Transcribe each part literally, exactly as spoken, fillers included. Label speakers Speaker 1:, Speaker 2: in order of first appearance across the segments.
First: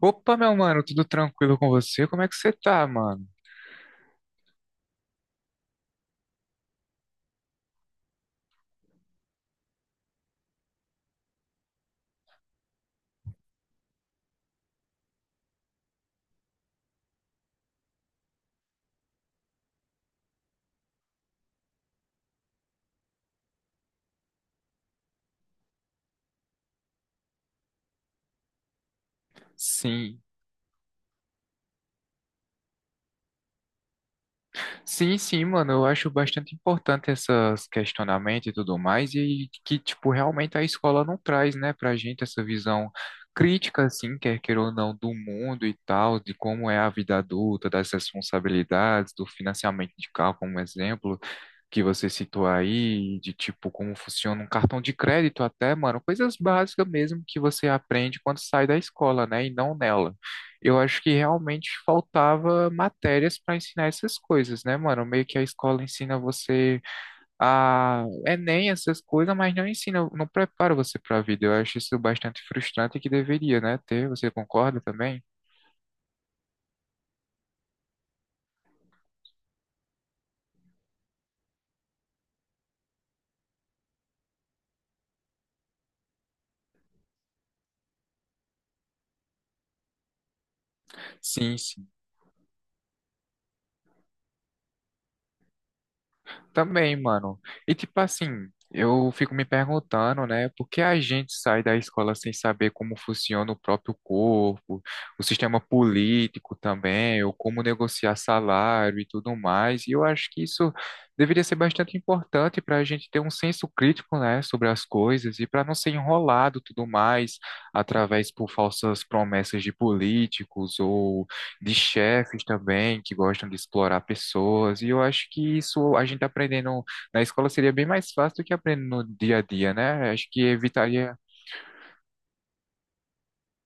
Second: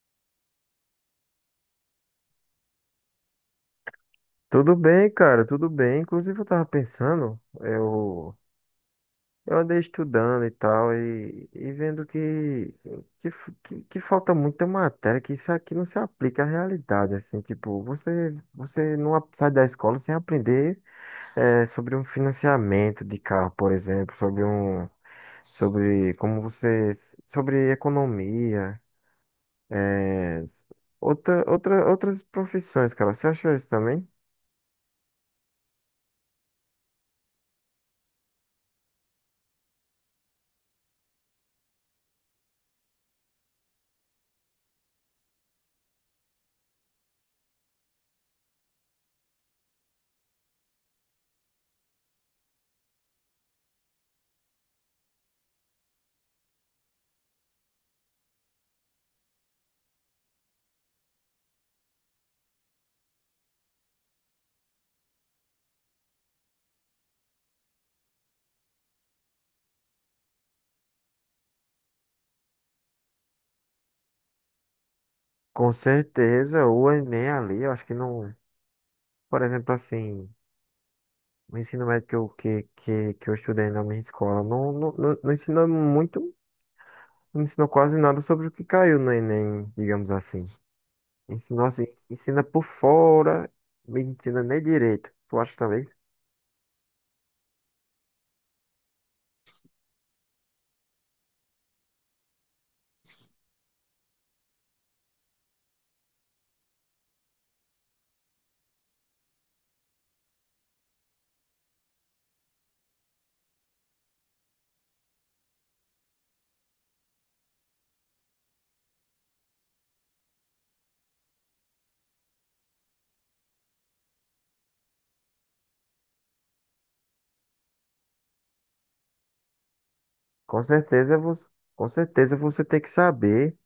Speaker 1: Opa, meu mano, tudo tranquilo com você? Como é que você tá, mano?
Speaker 2: Tudo bem, cara, tudo bem. Inclusive, eu tava pensando, eu, eu andei estudando e tal, e, e vendo que, que, f- que, que falta muita matéria, que isso aqui não se aplica à realidade, assim, tipo, você, você não a- sai da escola sem aprender eh, sobre um financiamento de carro, por exemplo, sobre um, sobre como você, sobre economia,
Speaker 1: Sim,
Speaker 2: eh, outra, outra, outras profissões, cara. Você achou isso também?
Speaker 1: sim, sim, mano, eu acho bastante importante esses questionamentos e tudo mais, e que, tipo, realmente a escola não traz, né, pra gente essa visão crítica, assim, quer queira ou não, do mundo e tal, de como é a vida adulta, das responsabilidades, do financiamento de carro, como exemplo, que você citou aí, de tipo como funciona um cartão de crédito até, mano, coisas básicas mesmo que você aprende quando sai da escola, né, e não nela. Eu acho que realmente faltava matérias para ensinar essas coisas, né, mano? Meio que a escola ensina você a Enem, essas coisas, mas não ensina, não prepara você para a vida. Eu acho isso bastante frustrante e que deveria, né, ter. Você concorda também?
Speaker 2: Com certeza, o Enem ali, eu acho que não. Por exemplo, assim, o ensino médio que eu, que, que, que eu estudei na minha escola não, não, não, não ensinou muito, não ensinou quase nada sobre o que caiu no Enem, digamos assim.
Speaker 1: Sim,
Speaker 2: Ensinou assim,
Speaker 1: sim.
Speaker 2: ensina por fora, não ensina nem direito. Tu acha também?
Speaker 1: Também, mano. E tipo assim, eu fico me perguntando, né, por que a gente sai da escola sem saber como funciona o próprio corpo, o sistema político também, ou como negociar salário e tudo mais. E eu acho que isso deveria ser bastante importante para a gente ter um senso crítico, né, sobre as coisas e para não ser enrolado tudo mais através por falsas promessas de políticos ou de chefes também que gostam de explorar pessoas, e eu acho que isso a gente aprendendo na escola seria bem mais fácil do que aprendendo no dia a dia, né? Acho que
Speaker 2: Com
Speaker 1: evitaria,
Speaker 2: certeza você, com certeza você tem que saber.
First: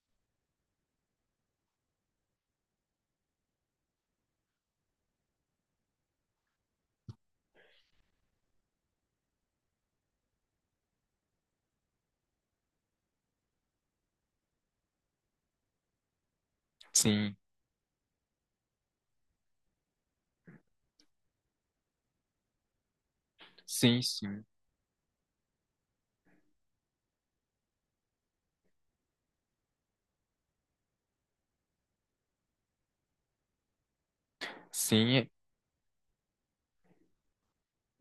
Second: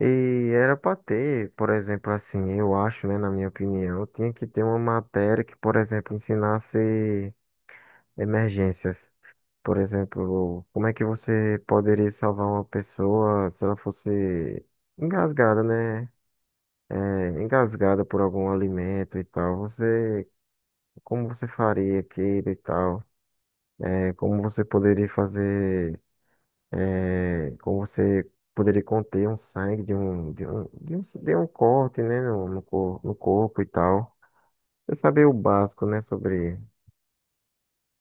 Speaker 2: E era para ter, por exemplo, assim, eu acho, né, na minha opinião, tinha que ter uma matéria que, por exemplo, ensinasse emergências. Por exemplo, como é que você poderia salvar uma pessoa se ela fosse engasgada, né? É,
Speaker 1: sim,
Speaker 2: engasgada por algum alimento e tal. Você, como você faria aquilo e tal?
Speaker 1: sim,
Speaker 2: É, como
Speaker 1: sim.
Speaker 2: você poderia fazer? É, como você poderia conter um sangue de um de um, de um, de um corte, né? No, no, cor- no corpo e tal. Você saber
Speaker 1: Sim,
Speaker 2: o básico, né? Sobre.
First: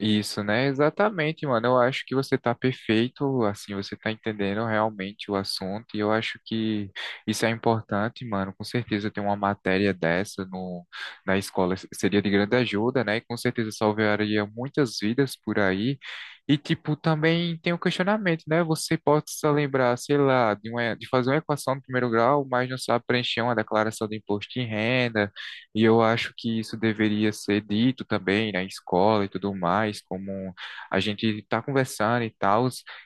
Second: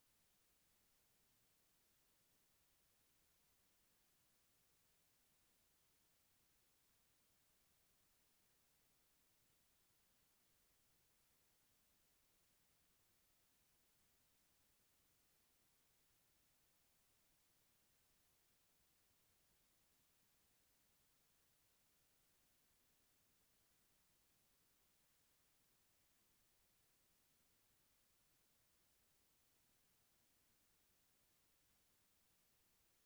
Speaker 1: isso, né? Exatamente, mano. Eu acho que você tá perfeito, assim, você tá entendendo realmente o assunto, e eu acho que isso é importante, mano. Com certeza ter uma matéria dessa no, na escola seria de grande ajuda, né? E com certeza salvaria muitas vidas por aí. E, tipo, também tem um questionamento, né? Você pode se lembrar, sei lá, de, uma, de fazer uma equação de primeiro grau, mas não sabe preencher uma declaração de imposto de renda, e eu acho que isso deveria ser dito também na escola e tudo mais, como a gente está conversando e tal.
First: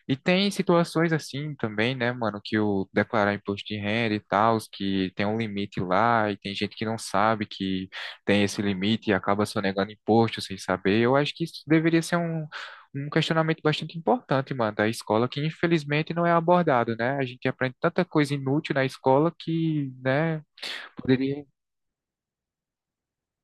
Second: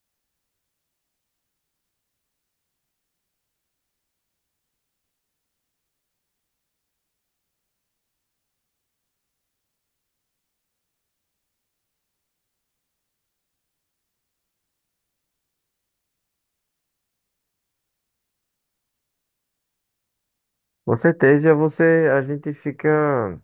Speaker 1: E tem situações assim também, né, mano, que o declarar imposto de renda e tal, que tem um limite lá e tem gente que não sabe que tem esse limite e acaba sonegando imposto sem saber. Eu acho que isso deveria ser um, um questionamento bastante importante, mano, da escola, que infelizmente não é abordado, né? A gente aprende tanta coisa inútil na escola que, né,
Speaker 2: Com
Speaker 1: poderia.
Speaker 2: certeza você a gente fica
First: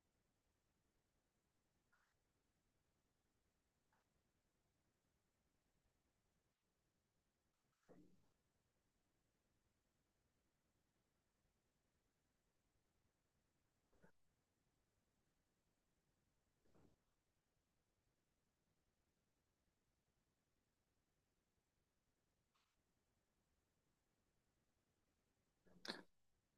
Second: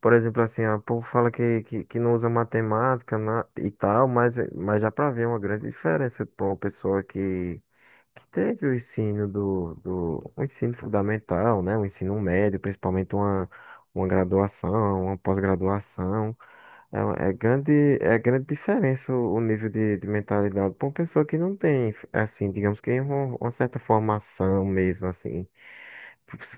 Speaker 2: Por exemplo, assim, ó, o povo fala que, que, que não usa matemática na- e tal, mas, mas já pra ver uma grande diferença para uma pessoa que, que teve o ensino do, do o ensino fundamental, né? O ensino médio, principalmente uma, uma graduação, uma pós-graduação. É, uma- é grande, é grande diferença o, o nível de, de mentalidade para uma pessoa que não tem, assim, digamos que uma, uma certa formação mesmo, assim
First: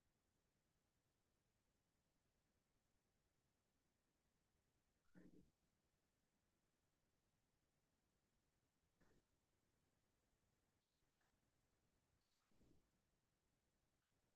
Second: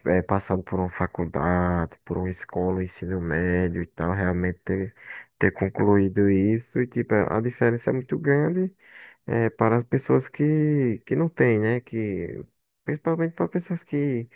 Speaker 2: é, passado por uma faculdade, por uma escola, um ensino médio e tal, realmente ter, ter concluído isso, e tipo, a diferença é muito grande é, para as pessoas que, que não têm, né? Que, principalmente para pessoas que,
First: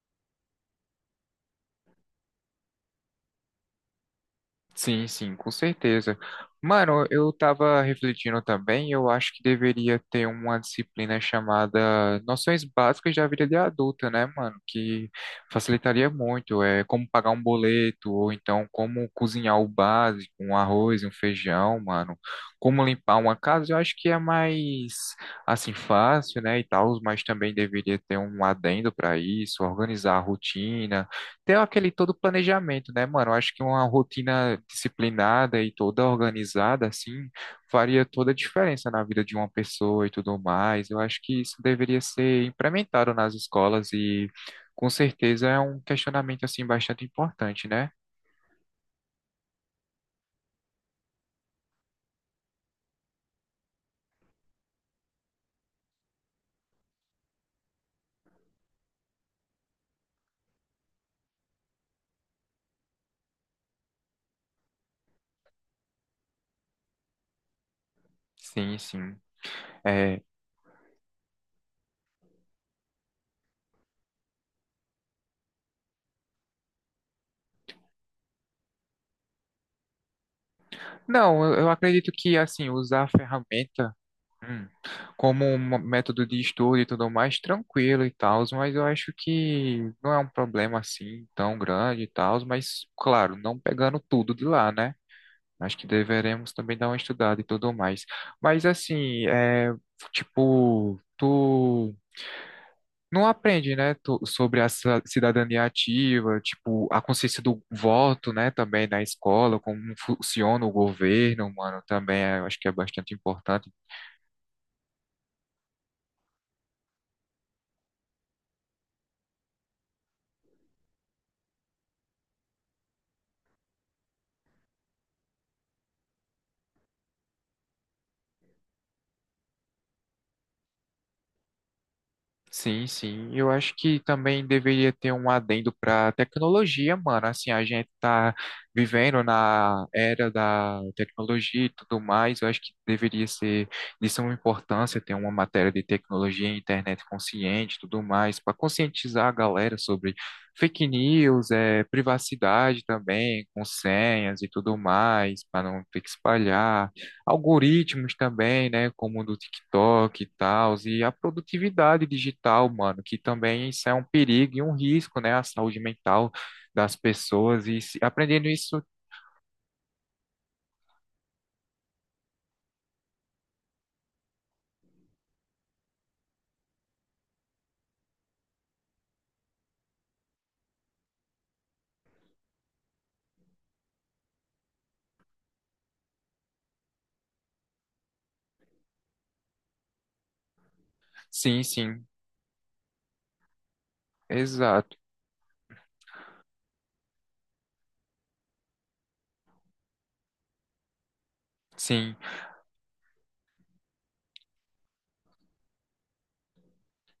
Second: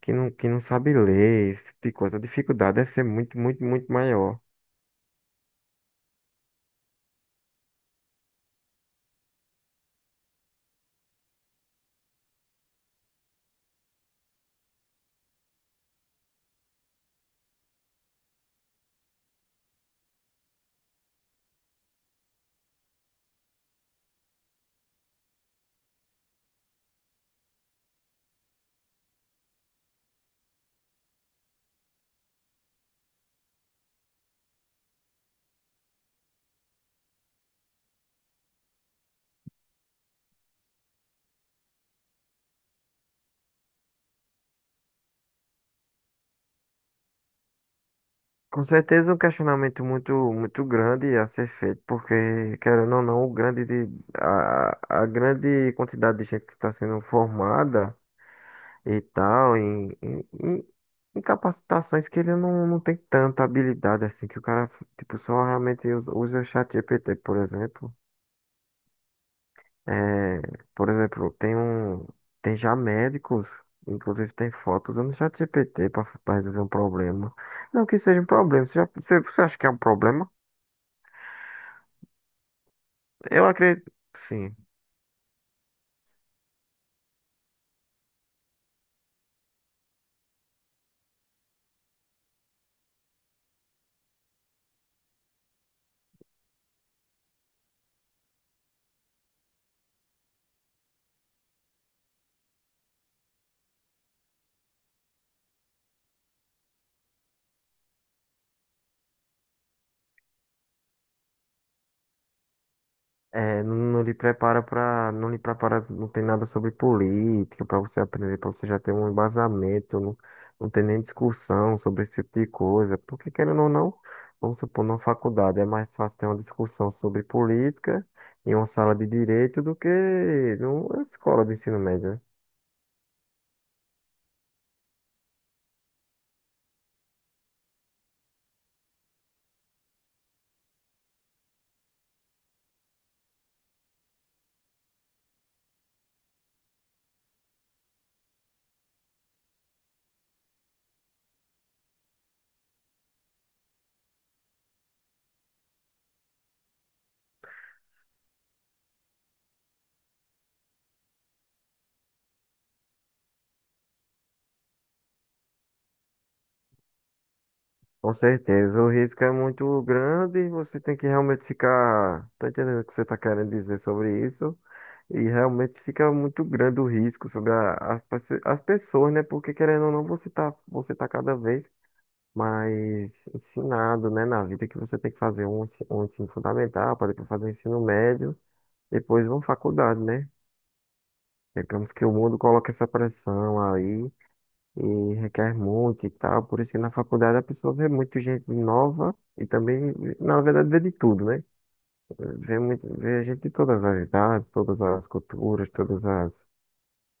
Speaker 2: que não, que não sabem ler, esse tipo de coisa, a dificuldade deve ser muito, muito, muito maior.
Speaker 1: Sim, sim, com certeza. Mano, eu tava refletindo também, eu acho que deveria ter uma disciplina chamada Noções Básicas da Vida de Adulta, né, mano? Que facilitaria muito, é como pagar um boleto, ou então como cozinhar o básico, um arroz, um feijão, mano. Como limpar uma casa, eu acho que é mais, assim, fácil, né, e tal, mas também deveria ter um adendo para isso, organizar a rotina, ter aquele todo planejamento, né, mano? Eu acho que uma rotina disciplinada e toda organizada, assim, faria toda a diferença na vida de uma pessoa e tudo mais. Eu acho que isso deveria ser implementado nas escolas e, com certeza, é um questionamento, assim, bastante importante, né?
Speaker 2: Com certeza um questionamento muito, muito grande a ser feito, porque, querendo ou não, o grande de, a, a grande quantidade de gente que está sendo formada e tal, em, em, em- em capacitações que ele não, não tem tanta habilidade assim, que o cara, tipo, só realmente usa, usa o chat G P T, por exemplo.
Speaker 1: Sim, sim. É,
Speaker 2: É, por exemplo, tem um, tem já médicos, inclusive tem fotos usando o chat G P T para resolver um problema. Não que seja um problema, você, já- você, você acha que é um problema?
Speaker 1: não, eu eu acredito que, assim, usar
Speaker 2: Eu
Speaker 1: ferramentas.
Speaker 2: acredito, sim.
Speaker 1: Hum. Como um método de estudo e tudo mais, tranquilo e tal, mas eu acho que não é um problema assim tão grande e tal, mas claro, não pegando tudo de lá, né? Acho que deveremos também dar uma estudada e tudo mais. Mas assim, é, tipo, tu não aprende, né, tu- sobre a ci- cidadania ativa, tipo, a consciência do voto, né, também na escola, como funciona o governo, mano, também é- eu acho que é bastante
Speaker 2: É,
Speaker 1: importante.
Speaker 2: não, não lhe prepara para, não lhe prepara, não tem nada sobre política para você aprender, para você já ter um embasamento, não, não tem nem discussão sobre esse tipo de coisa. Porque querendo ou não, vamos supor, numa faculdade é mais fácil ter uma discussão sobre política em uma sala de direito do que numa escola de ensino médio, né?
Speaker 1: Sim, sim. Eu acho que também deveria ter um adendo para tecnologia, mano. Assim, a gente tá vivendo na era da tecnologia e tudo mais. Eu acho que deveria ser de suma importância ter uma matéria de tecnologia, internet consciente, e tudo mais, para conscientizar a galera sobre fake news, é, privacidade também, com senhas e tudo mais, para não ter que espalhar algoritmos também, né, como o do TikTok e tal, e a produtividade digital, mano, que também isso é um perigo e um risco, né, à saúde mental das pessoas e se-
Speaker 2: Com
Speaker 1: aprendendo isso,
Speaker 2: certeza, o risco é muito grande e você tem que realmente ficar. Tô entendendo o que você está querendo dizer sobre isso. E realmente fica muito grande o risco sobre a- as, pessoa- as pessoas, né? Porque querendo ou não, você tá, você tá cada vez mais ensinado, né? Na vida que você tem que fazer um, ensi- um ensino fundamental, para depois fazer um ensino médio, depois uma faculdade, né?
Speaker 1: sim,
Speaker 2: Digamos
Speaker 1: sim,
Speaker 2: que o mundo coloca essa pressão aí
Speaker 1: exato,
Speaker 2: e requer muito e tal. Por isso que na faculdade a pessoa vê muito gente nova e também, na verdade, vê de tudo, né?
Speaker 1: sim,
Speaker 2: Vê, muito, vê gente de todas as idades, todas as culturas, todas as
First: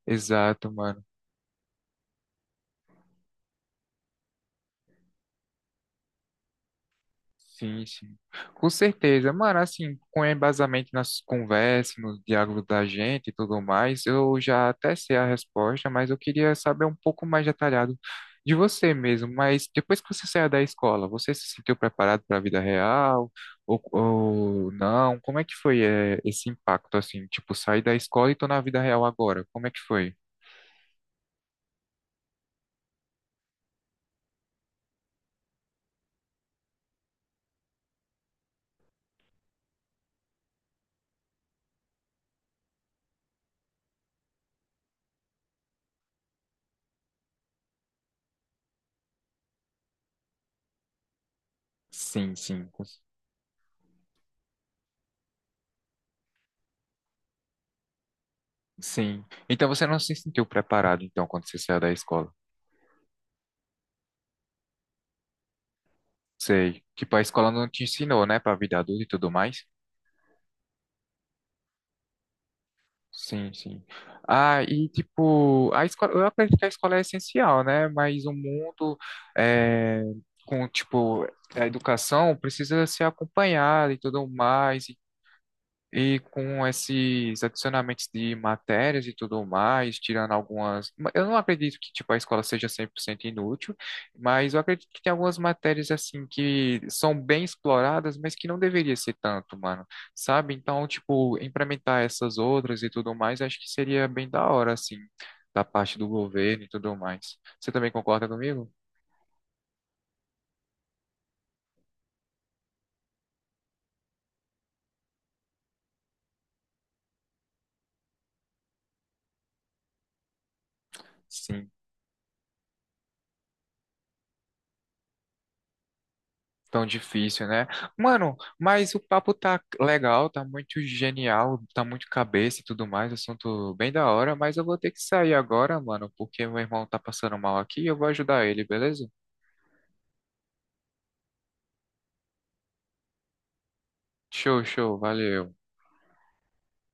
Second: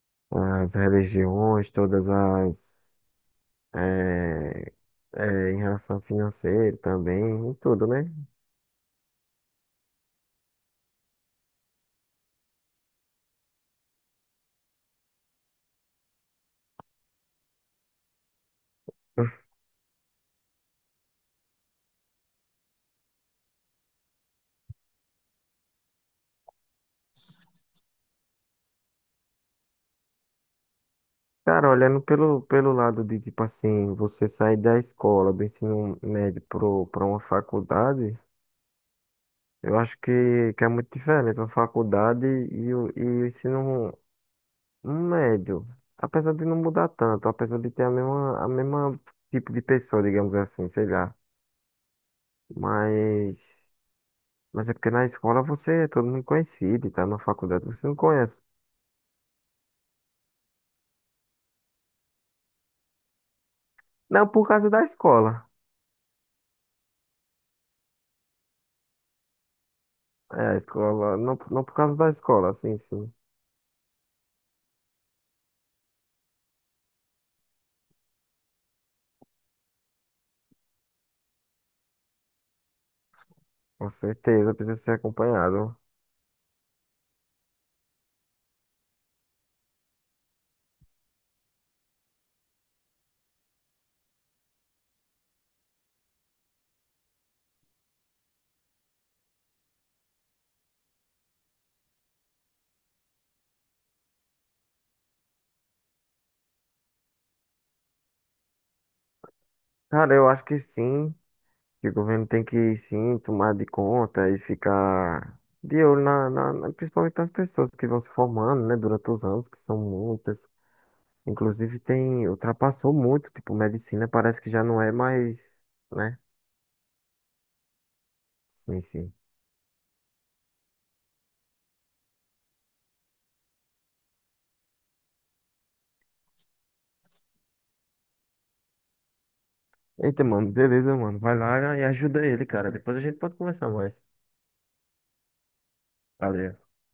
Speaker 1: exato,
Speaker 2: as
Speaker 1: mano.
Speaker 2: religiões, todas as. eh, eh, em relação financeira também, e
Speaker 1: Sim,
Speaker 2: tudo, né?
Speaker 1: sim. Com certeza. Mano, assim, com embasamento nas conversas, nos diálogos da gente e tudo mais, eu já até sei a resposta, mas eu queria saber um pouco mais detalhado de você mesmo. Mas depois que você saiu da escola, você se sentiu preparado para a vida real ou, ou não? Como é que foi, eh, esse impacto, assim? Tipo, sair da escola e tô na vida real agora. Como é que foi?
Speaker 2: Cara, olhando pelo, pelo lado de, tipo assim, você sair da escola, do ensino médio pro, pra uma faculdade, eu acho que, que é muito diferente uma faculdade e o, e o ensino médio. Apesar de não mudar tanto, apesar de ter a mesma, a mesma tipo de pessoa, digamos assim, sei lá.
Speaker 1: Sim, sim, com-
Speaker 2: Mas. Mas é porque na escola você é todo mundo conhecido e tá na faculdade você não conhece.
Speaker 1: sim. Então você não se sentiu preparado, então, quando você saiu da escola?
Speaker 2: Não por causa da escola.
Speaker 1: Sei. Tipo, a escola não te ensinou, né, pra vida adulta e tudo mais.
Speaker 2: É, a escola, não, não por causa da escola, sim, sim.
Speaker 1: Sim, sim. Ah, e tipo, a escola, eu acredito que a escola é essencial, né? Mas o mundo é, com, tipo, a educação precisa ser
Speaker 2: Com
Speaker 1: acompanhada e tudo
Speaker 2: certeza precisa
Speaker 1: mais.
Speaker 2: ser acompanhado.
Speaker 1: E com esses adicionamentos de matérias e tudo mais, tirando algumas. Eu não acredito que tipo, a escola seja cem por cento inútil, mas eu acredito que tem algumas matérias assim que são bem exploradas, mas que não deveria ser tanto, mano. Sabe? Então, tipo, implementar essas outras e tudo mais, acho que seria bem da hora, assim, da parte do governo e tudo mais. Você também concorda comigo?
Speaker 2: Cara, eu acho que sim, que o governo tem que sim tomar de conta e ficar de olho na, na- na- principalmente nas pessoas que vão se formando, né, durante os anos, que são muitas.
Speaker 1: Sim.
Speaker 2: Inclusive tem, ultrapassou muito, tipo, medicina parece que já não é mais, né?
Speaker 1: Tão difícil, né? Mano,
Speaker 2: Sim,
Speaker 1: mas o
Speaker 2: sim.
Speaker 1: papo tá legal, tá muito genial, tá muito cabeça e tudo mais, assunto bem da hora, mas eu vou ter que sair agora, mano, porque meu irmão tá passando mal aqui e eu vou ajudar ele, beleza?
Speaker 2: Eita, mano, beleza, mano. Vai lá e ajuda ele, cara. Depois a gente pode conversar mais.
Speaker 1: Show, show, valeu.
Speaker 2: Valeu.